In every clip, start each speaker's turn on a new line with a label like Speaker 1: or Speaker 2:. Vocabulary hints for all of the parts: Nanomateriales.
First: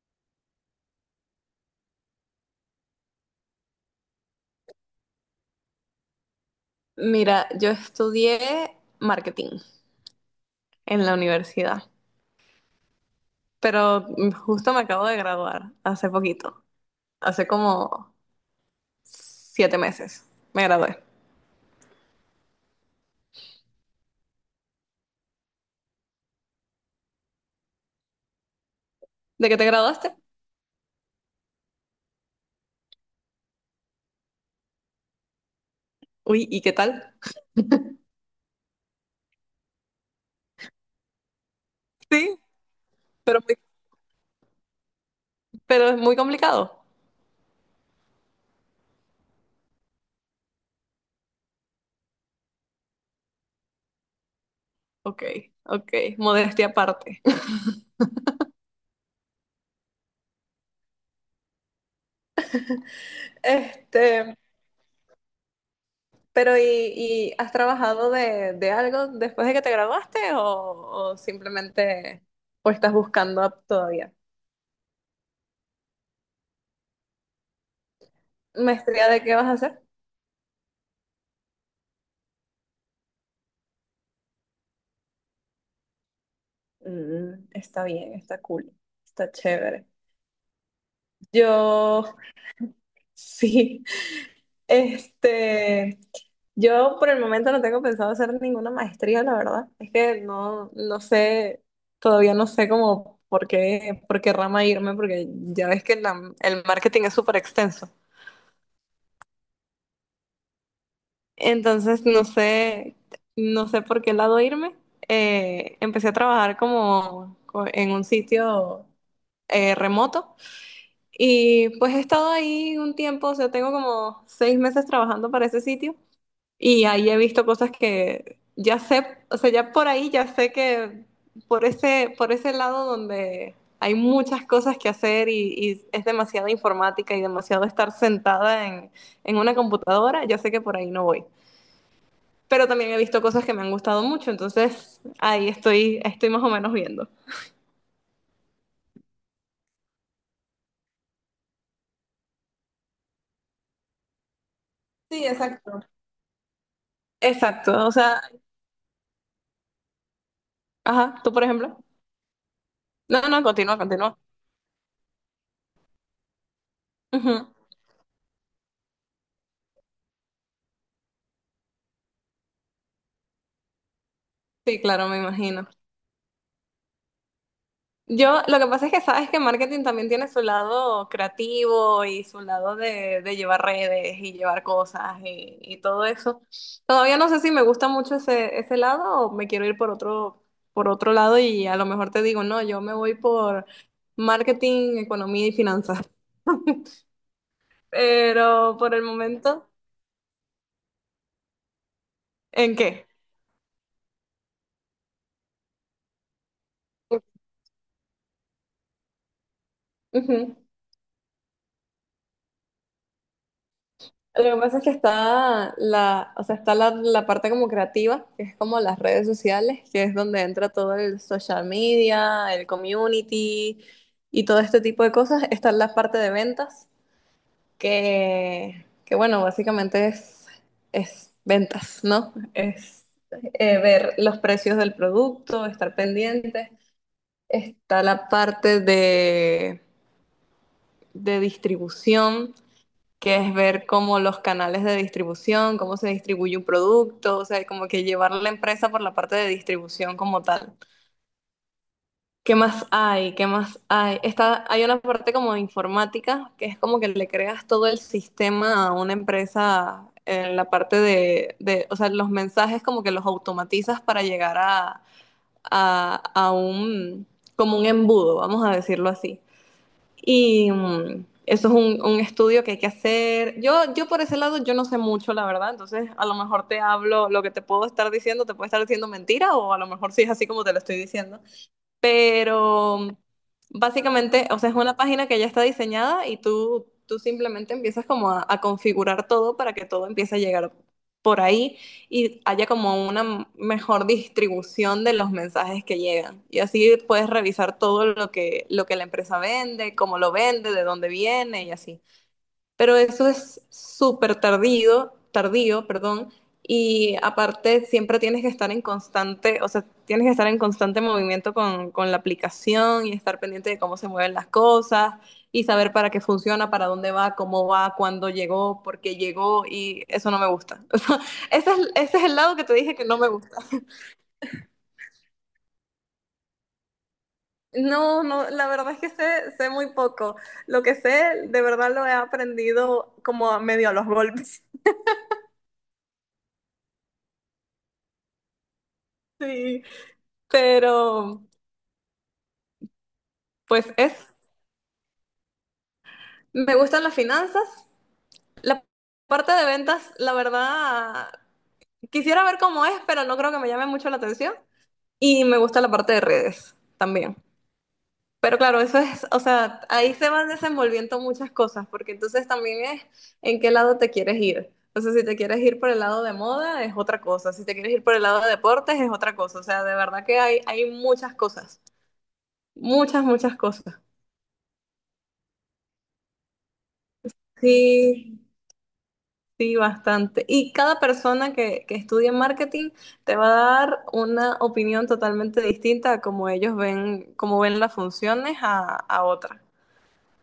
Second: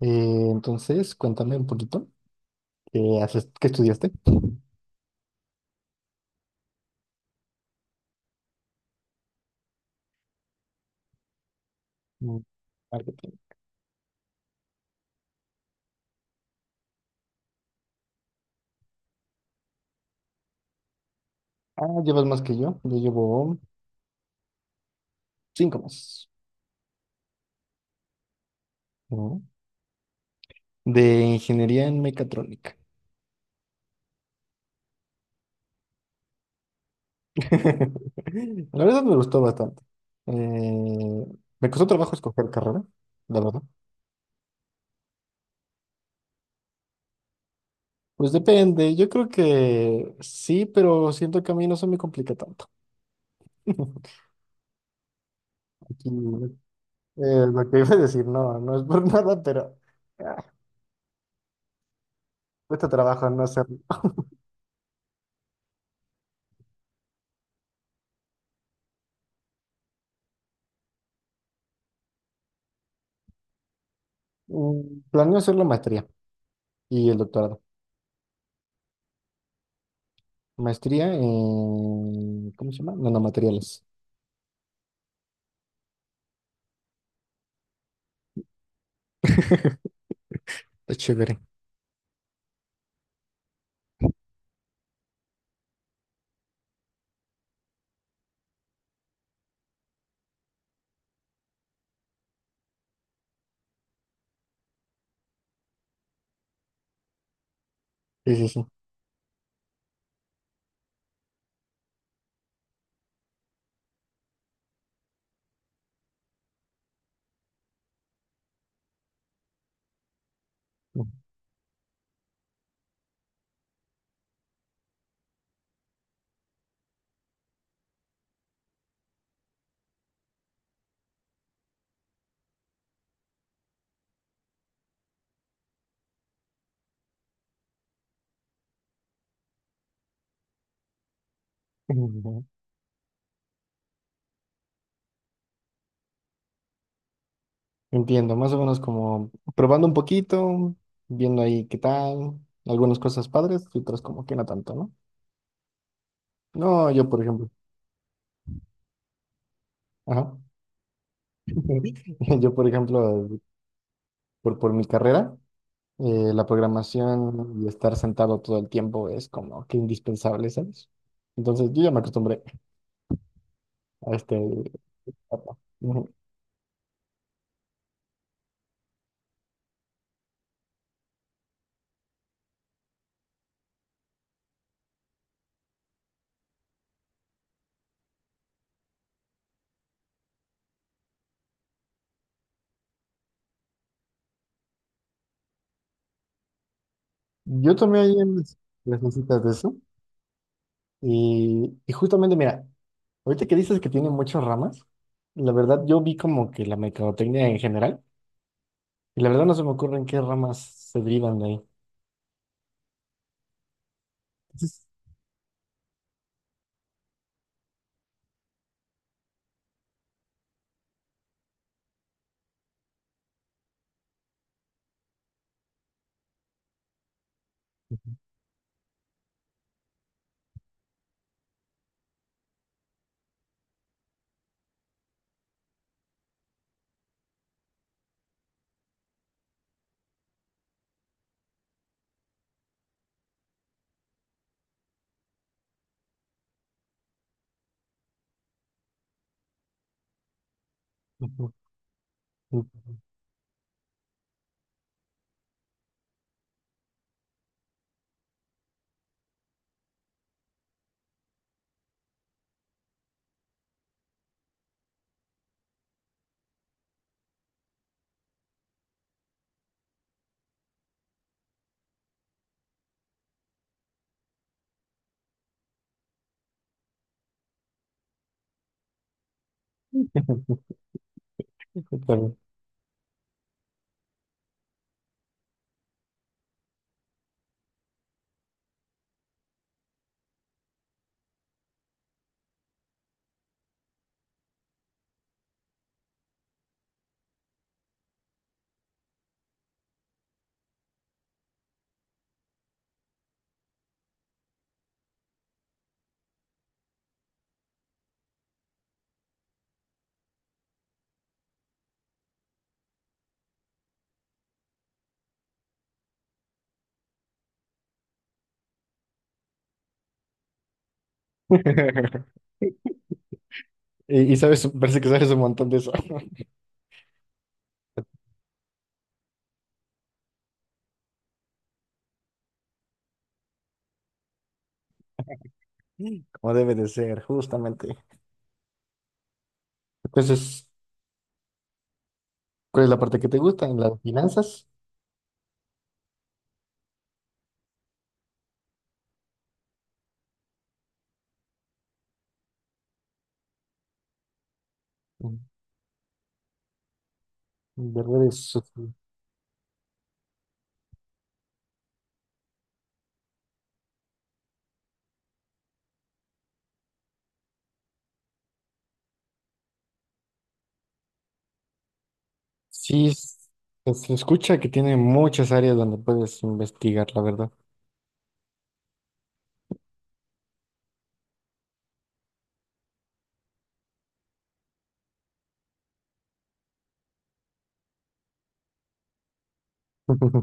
Speaker 1: Cuéntame un poquito, ¿qué haces, qué estudiaste?
Speaker 2: Mira, yo estudié marketing en la universidad,
Speaker 1: Mm, marketing.
Speaker 2: pero justo me acabo de graduar hace poquito, hace como 7 meses me gradué.
Speaker 1: Ah, llevas más que yo llevo cinco más. ¿No?
Speaker 2: ¿De qué te graduaste?
Speaker 1: De ingeniería en mecatrónica.
Speaker 2: Uy, ¿y qué tal?
Speaker 1: La verdad me gustó bastante. Eh, Me costó trabajo
Speaker 2: Sí,
Speaker 1: escoger carrera, la
Speaker 2: pero
Speaker 1: verdad.
Speaker 2: pero es muy complicado.
Speaker 1: Pues depende, yo creo que sí, pero siento que a mí no se me complica tanto.
Speaker 2: Ok, ok,
Speaker 1: Aquí,
Speaker 2: modestia aparte.
Speaker 1: lo que iba a decir, no, no es por nada, pero ah, cuesta trabajo no hacer.
Speaker 2: Este, pero ¿y has trabajado de algo después de que te graduaste o simplemente o estás buscando todavía?
Speaker 1: Planeo hacer la maestría y el doctorado.
Speaker 2: ¿Maestría de qué vas a hacer?
Speaker 1: Maestría en, ¿cómo se llama? Nanomateriales.
Speaker 2: Está bien, está cool, está chévere.
Speaker 1: Está chévere.
Speaker 2: Yo, sí, este, yo por el momento no tengo pensado hacer ninguna maestría, la verdad. Es que no sé, todavía no sé cómo, por qué rama irme, porque ya ves que el marketing es súper extenso.
Speaker 1: Sí, sí, sí.
Speaker 2: Entonces, no sé, no sé por qué lado irme. Empecé a trabajar en un sitio remoto. Y pues he estado ahí un tiempo, o sea, tengo como 6 meses trabajando para ese sitio y ahí he visto cosas que ya sé, o sea, ya por ahí ya sé que por ese lado donde hay muchas cosas que hacer y es demasiada informática y demasiado estar sentada en una computadora, ya sé que por ahí no voy.
Speaker 1: Ujú.
Speaker 2: Pero también he visto cosas que me han gustado mucho, entonces ahí estoy, estoy más o menos viendo.
Speaker 1: Entiendo, más o menos como probando un poquito, viendo ahí qué tal, algunas cosas padres y otras como que no tanto, ¿no?
Speaker 2: Sí, exacto.
Speaker 1: No, yo por ejemplo,
Speaker 2: Exacto, o sea,
Speaker 1: ajá.
Speaker 2: ajá, tú por ejemplo.
Speaker 1: Yo por
Speaker 2: No,
Speaker 1: ejemplo,
Speaker 2: no, continúa, continúa.
Speaker 1: por mi carrera, la
Speaker 2: Ujú.
Speaker 1: programación y estar sentado todo el tiempo es como que indispensable, ¿sabes? Entonces yo ya me acostumbré a este,
Speaker 2: Sí, claro, me
Speaker 1: papá.
Speaker 2: imagino.
Speaker 1: Ujú.
Speaker 2: Yo, lo que pasa es que sabes que marketing también tiene su lado creativo y su lado de llevar redes y llevar cosas y todo eso. Todavía no sé si me gusta mucho ese lado o me quiero ir por otro lado y a lo mejor te digo, no, yo me voy por marketing, economía y finanzas.
Speaker 1: Yo tomé ayer
Speaker 2: Pero por
Speaker 1: las
Speaker 2: el
Speaker 1: mesitas de
Speaker 2: momento,
Speaker 1: eso y justamente, mira,
Speaker 2: ¿en qué?
Speaker 1: ahorita que dices que tiene muchas ramas, la verdad yo vi como que la mercadotecnia en general y la verdad no se me ocurren qué
Speaker 2: Ujú.
Speaker 1: ramas se derivan de ahí.
Speaker 2: Lo que pasa es
Speaker 1: Entonces,
Speaker 2: que está o sea, está la parte como creativa, que es como las redes sociales, que es donde entra todo el social media, el community y todo este tipo de cosas. Está la parte de ventas, que bueno, básicamente es ventas, ¿no? Es ver los precios del producto, estar pendiente. Está la parte de distribución que es ver cómo los canales de distribución, cómo se distribuye un producto, o sea, como que llevar la empresa por la parte de distribución como tal.
Speaker 1: ujú,
Speaker 2: ¿Qué más
Speaker 1: ujú,
Speaker 2: hay? ¿Qué más hay? Está, hay una parte como de informática, que es como que le creas todo el sistema a una empresa en la parte de o sea, los mensajes como que los automatizas para llegar a un, como un embudo, vamos a decirlo así. Y eso es un estudio que hay que hacer. Yo por ese lado yo no sé mucho, la verdad. Entonces, a lo mejor te hablo, lo que te puedo estar diciendo, te puede estar diciendo mentira o a lo mejor sí es así como te lo estoy diciendo.
Speaker 1: está bien.
Speaker 2: Pero básicamente, o sea, es una página que ya está diseñada y tú simplemente empiezas como a configurar todo para que todo empiece a llegar por ahí y haya como una mejor distribución de los mensajes que llegan. Y así puedes revisar todo lo que la empresa vende, cómo lo vende, de dónde viene y así pero eso es súper tardío, tardío, perdón, y aparte siempre tienes que estar en constante, o sea, tienes que estar en constante movimiento con la aplicación y estar pendiente de cómo se mueven las cosas y saber para qué funciona, para dónde va, cómo va, cuándo llegó, por qué llegó y eso no me gusta. O sea, ese es el lado que te dije que no me gusta.
Speaker 1: Y, y sabes, parece que sabes un montón de eso,
Speaker 2: No, no, la verdad es que sé, sé muy poco. Lo que sé, de verdad lo he aprendido como a medio a los golpes.
Speaker 1: como debe de ser, justamente.
Speaker 2: Sí.
Speaker 1: Entonces,
Speaker 2: Pero,
Speaker 1: ¿cuál es la parte que te gusta? ¿En
Speaker 2: pues
Speaker 1: las
Speaker 2: es,
Speaker 1: finanzas?
Speaker 2: me gustan las finanzas. La parte de ventas, la verdad, quisiera ver cómo es, pero no creo que me llame mucho la atención.
Speaker 1: ¿En-
Speaker 2: Y me gusta la parte de redes también.
Speaker 1: ¿De redes
Speaker 2: Pero claro,
Speaker 1: sociales?
Speaker 2: eso es, o sea, ahí se van desenvolviendo muchas cosas, porque entonces también es en qué lado te quieres ir. O sea, si te quieres ir por el lado de moda, es otra cosa. Si te quieres ir por el lado de deportes, es otra cosa. O sea, de verdad que hay muchas cosas.
Speaker 1: Sí,
Speaker 2: Muchas,
Speaker 1: es-
Speaker 2: muchas cosas.
Speaker 1: pues, se escucha que tiene muchas áreas donde puedes investigar, la verdad.
Speaker 2: Sí. Sí, bastante. Y cada persona que estudie marketing te va a dar una opinión totalmente distinta a cómo ellos ven, cómo ven las funciones a otra.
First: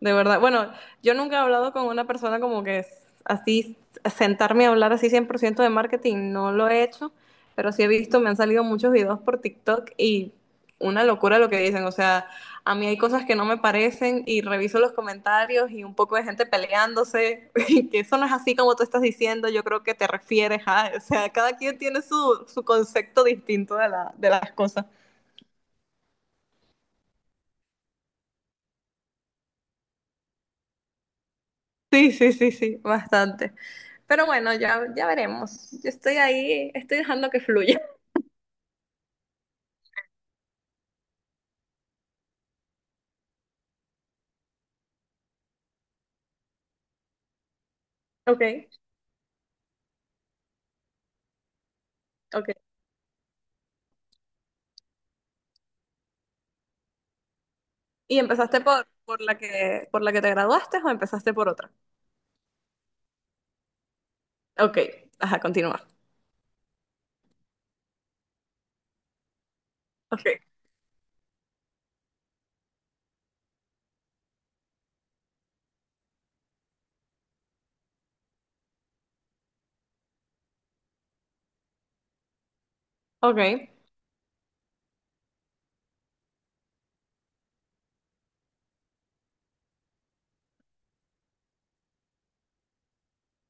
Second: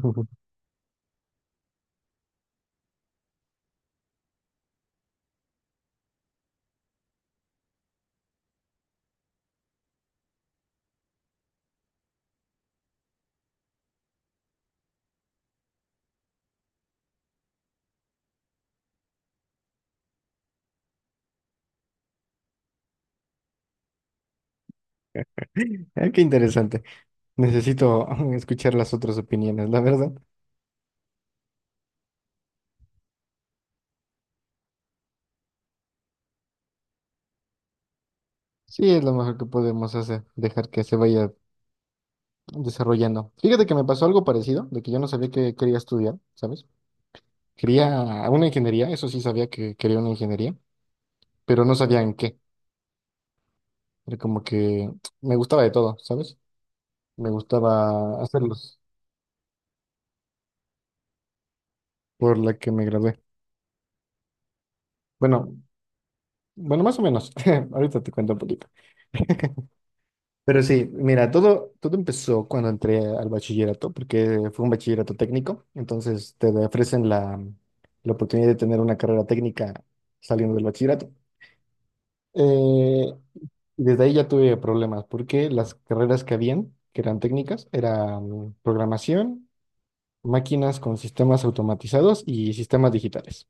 Speaker 2: De verdad, bueno, yo nunca he hablado con una persona como que es así, sentarme a hablar así 100% de marketing, no lo he hecho, pero sí he visto, me han salido muchos videos por TikTok y una locura lo que dicen, o sea, a mí hay cosas que no me parecen y reviso los comentarios y un poco de gente peleándose, y que eso no es así como tú estás diciendo, yo creo que te refieres o sea, cada quien tiene su concepto distinto de de las cosas.
Speaker 1: Ah, qué interesante. Necesito escuchar las otras opiniones, la verdad.
Speaker 2: Sí, sí, sí, sí, bastante. Pero bueno, ya, ya veremos. Yo estoy ahí, estoy dejando que fluya.
Speaker 1: Sí, es lo mejor que podemos hacer, dejar que se vaya desarrollando. Fíjate que me pasó algo parecido, de que yo no sabía que quería estudiar, ¿sabes? Quería
Speaker 2: Ok,
Speaker 1: una ingeniería, eso sí sabía que quería una ingeniería, pero no sabía en qué.
Speaker 2: ok.
Speaker 1: Era como que me gustaba de todo, ¿sabes? Me
Speaker 2: ¿Y
Speaker 1: gustaba
Speaker 2: empezaste
Speaker 1: hacerlos
Speaker 2: por la que te graduaste o empezaste por otra?
Speaker 1: por la que me gradué.
Speaker 2: Ok, ajá,
Speaker 1: Bueno,
Speaker 2: continúa.
Speaker 1: bueno, más o menos. Ahorita te cuento un poquito.
Speaker 2: Ok,
Speaker 1: Pero sí, mira, todo empezó cuando entré al bachillerato, porque fue un bachillerato técnico, entonces te ofrecen la, la oportunidad de tener una carrera técnica saliendo del bachillerato. Eh,
Speaker 2: ok,
Speaker 1: y desde ahí ya tuve problemas, porque las carreras que habían, que eran técnicas, eran programación, máquinas con sistemas automatizados y sistemas digitales.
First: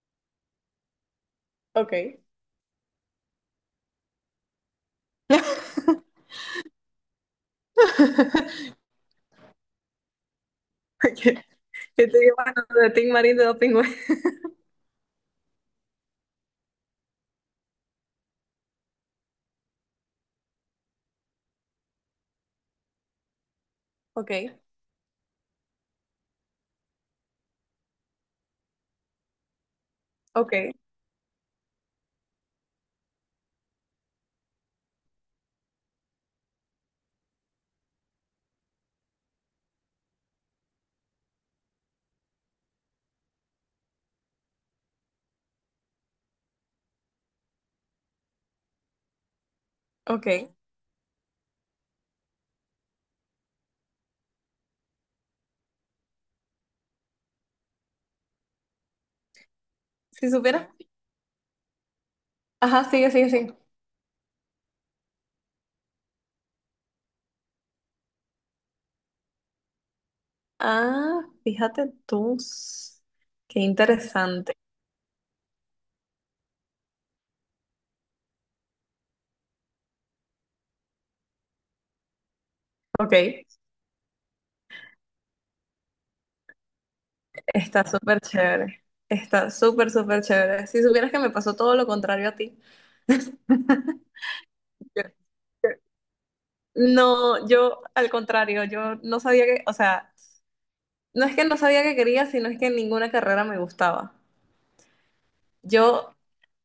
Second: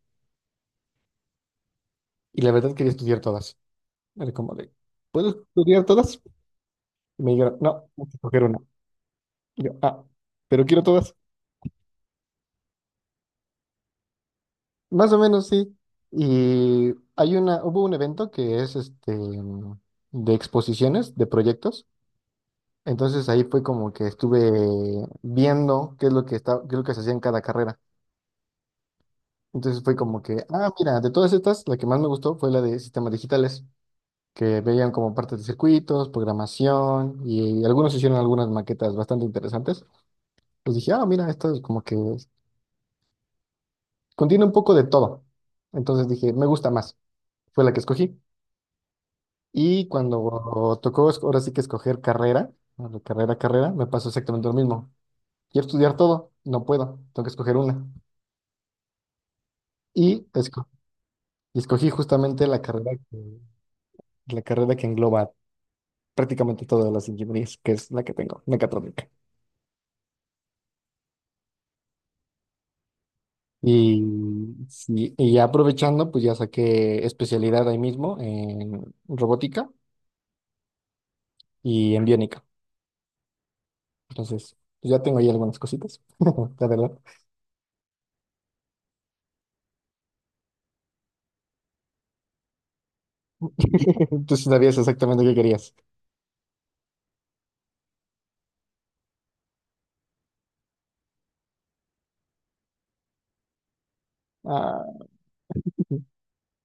Speaker 2: ok.
Speaker 1: Y la verdad quería estudiar todas. Era como de, ¿puedo estudiar todas? Y me dijeron, no, tienes que escoger una. Y yo, ah, pero quiero todas.
Speaker 2: Okay. Yo te digo, bueno, de Tim Marín de Doping Web.
Speaker 1: Más o menos, sí. Y hay una, hubo un evento que es este de exposiciones, de proyectos. Entonces ahí fue como que
Speaker 2: Ok,
Speaker 1: estuve viendo qué es lo que está, qué es lo que se hacía en cada carrera. Entonces fue como que,
Speaker 2: ok,
Speaker 1: ah, mira, de todas estas, la que más me gustó fue la de sistemas digitales, que veían como parte de circuitos, programación, y algunos hicieron algunas maquetas bastante interesantes. Pues dije, ah, mira, esto es como que contiene un poco de todo. Entonces dije, me gusta más. Fue la que escogí. Y
Speaker 2: ok.
Speaker 1: cuando tocó es- ahora sí que escoger carrera, bueno, carrera, carrera, me pasó exactamente lo mismo. Quiero estudiar todo, no puedo, tengo que escoger una. Y,
Speaker 2: Si
Speaker 1: esco-
Speaker 2: supieras.
Speaker 1: y escogí justamente
Speaker 2: Ajá, sigue, sigue, sigue.
Speaker 1: la carrera que engloba prácticamente todas las ingenierías, que es la que tengo, mecatrónica.
Speaker 2: Ah, fíjate tú. Qué
Speaker 1: Y,
Speaker 2: interesante.
Speaker 1: sí, y ya aprovechando, pues ya saqué especialidad ahí mismo en robótica y en biónica.
Speaker 2: Ok,
Speaker 1: Entonces, pues ya tengo ahí algunas cositas, la verdad.
Speaker 2: está súper chévere. Está súper, súper chévere. Si supieras que me pasó todo lo contrario a ti.
Speaker 1: Tú sí sabías
Speaker 2: Yo-
Speaker 1: exactamente qué querías.
Speaker 2: yo- No, yo al contrario, yo no sabía que, o sea, no es que no sabía que quería, sino es que ninguna carrera me gustaba.
Speaker 1: Ah,
Speaker 2: Yo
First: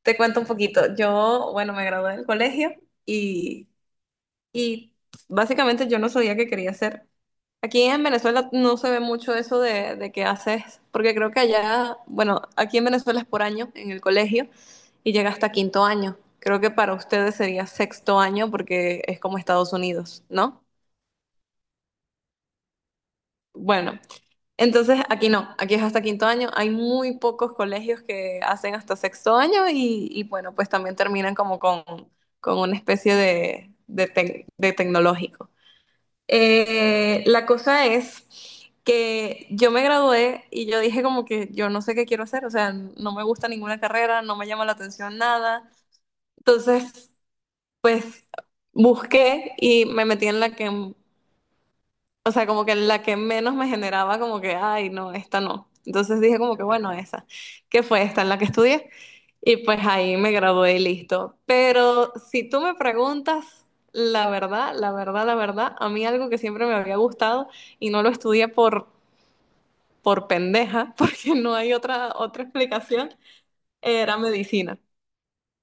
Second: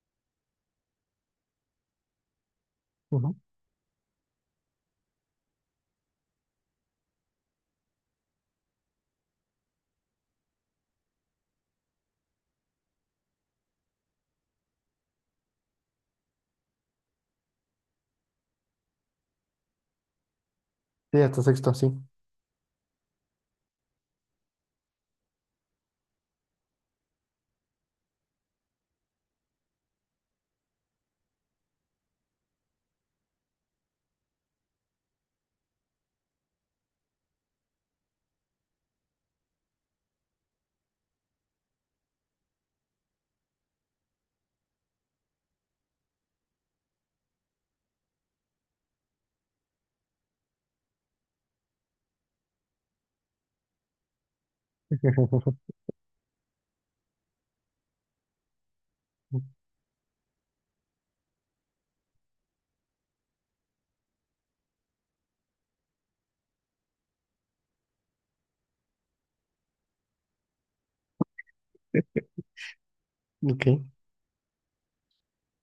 Speaker 2: te cuento un poquito. Yo, bueno, me gradué del colegio
Speaker 1: ujú.
Speaker 2: y, y básicamente yo no sabía qué quería hacer. Aquí en Venezuela no se ve mucho eso de que haces, porque creo que allá, bueno, aquí en Venezuela es por año en el colegio y llega hasta quinto año. Creo que para ustedes sería sexto año porque es como Estados Unidos, ¿no?
Speaker 1: Sí, hasta sexto, sí.
Speaker 2: Bueno, entonces aquí no, aquí es hasta quinto año. Hay muy pocos colegios que hacen hasta sexto año y bueno, pues también terminan como con una especie de, de tecnológico. La cosa es que yo me gradué y yo dije como que yo no sé qué quiero hacer, o sea, no me gusta ninguna carrera, no me llama la atención nada. Entonces, pues busqué y me metí en la que o sea, como que la que menos me generaba como que, ay, no, esta no. Entonces dije como que, bueno, esa, que fue esta en la que estudié. Y pues ahí me gradué y listo. Pero si tú me preguntas, la verdad, la verdad, la verdad, a mí algo que siempre me había gustado y no lo estudié por pendeja, porque no hay otra, otra explicación,
Speaker 1: Ok.
Speaker 2: era medicina.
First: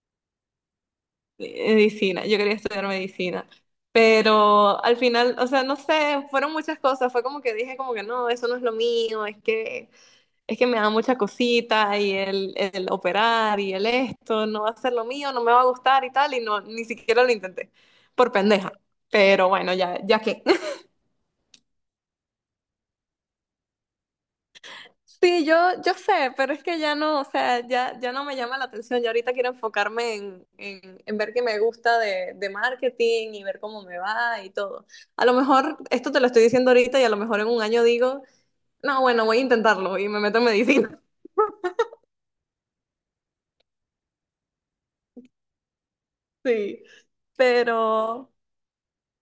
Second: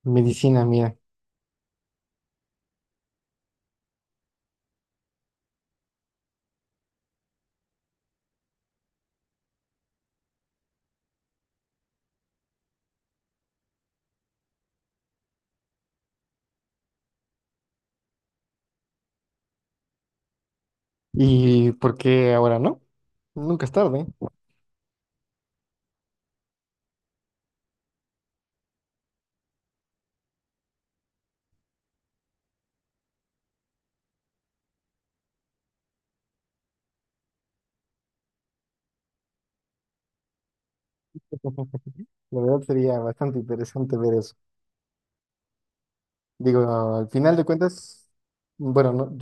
Speaker 1: Medicina, mira.
Speaker 2: Medicina, yo quería estudiar medicina, pero al final, o sea, no sé, fueron muchas cosas, fue como que dije como que no, eso no es lo mío, es que me da mucha cosita y el operar y el esto, no va a ser lo mío, no me va a gustar y tal, y no, ni siquiera lo intenté, por pendeja, pero bueno, ya, ya qué.
Speaker 1: ¿Y por qué ahora no? Nunca es tarde.
Speaker 2: Sí, yo sé, pero es que ya no, o sea, ya, ya no me llama la atención. Ya ahorita quiero enfocarme en ver qué me gusta de marketing y ver cómo me va y todo. A lo mejor esto te lo estoy diciendo ahorita y a lo mejor en un año digo, no, bueno, voy a intentarlo y me meto en medicina.
Speaker 1: La verdad sería bastante interesante ver eso.
Speaker 2: Sí,
Speaker 1: Digo, al final de cuentas,
Speaker 2: pero,
Speaker 1: bueno, no,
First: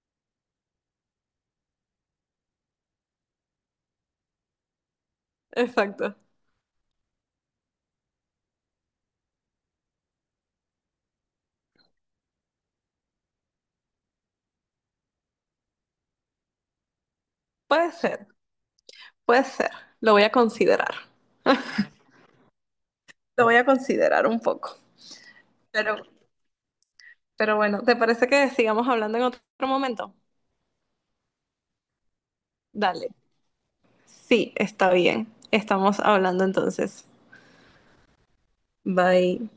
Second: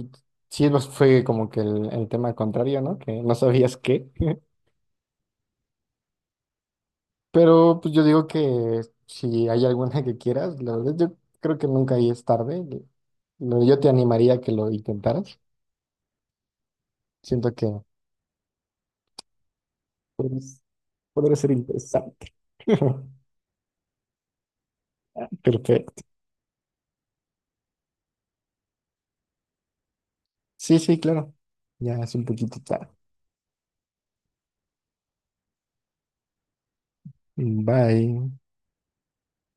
Speaker 1: sí nos fue como que el tema contrario, ¿no? Que no sabías qué.
Speaker 2: exacto.
Speaker 1: Pero pues yo digo que si hay alguna que quieras, la verdad yo creo que nunca ahí es tarde. Lo- Yo te animaría a que lo intentaras. Siento que...
Speaker 2: Puede ser, puede ser. Lo voy a
Speaker 1: Pues,
Speaker 2: considerar.
Speaker 1: podría ser interesante.
Speaker 2: Lo voy a considerar un poco. Pero,
Speaker 1: Perfecto.
Speaker 2: pero bueno, ¿te parece que sigamos hablando en otro momento?
Speaker 1: Sí, sí, claro. Ya es un poquito tarde.
Speaker 2: Dale. Sí, está bien. Estamos hablando entonces.
Speaker 1: Bye.
Speaker 2: Bye.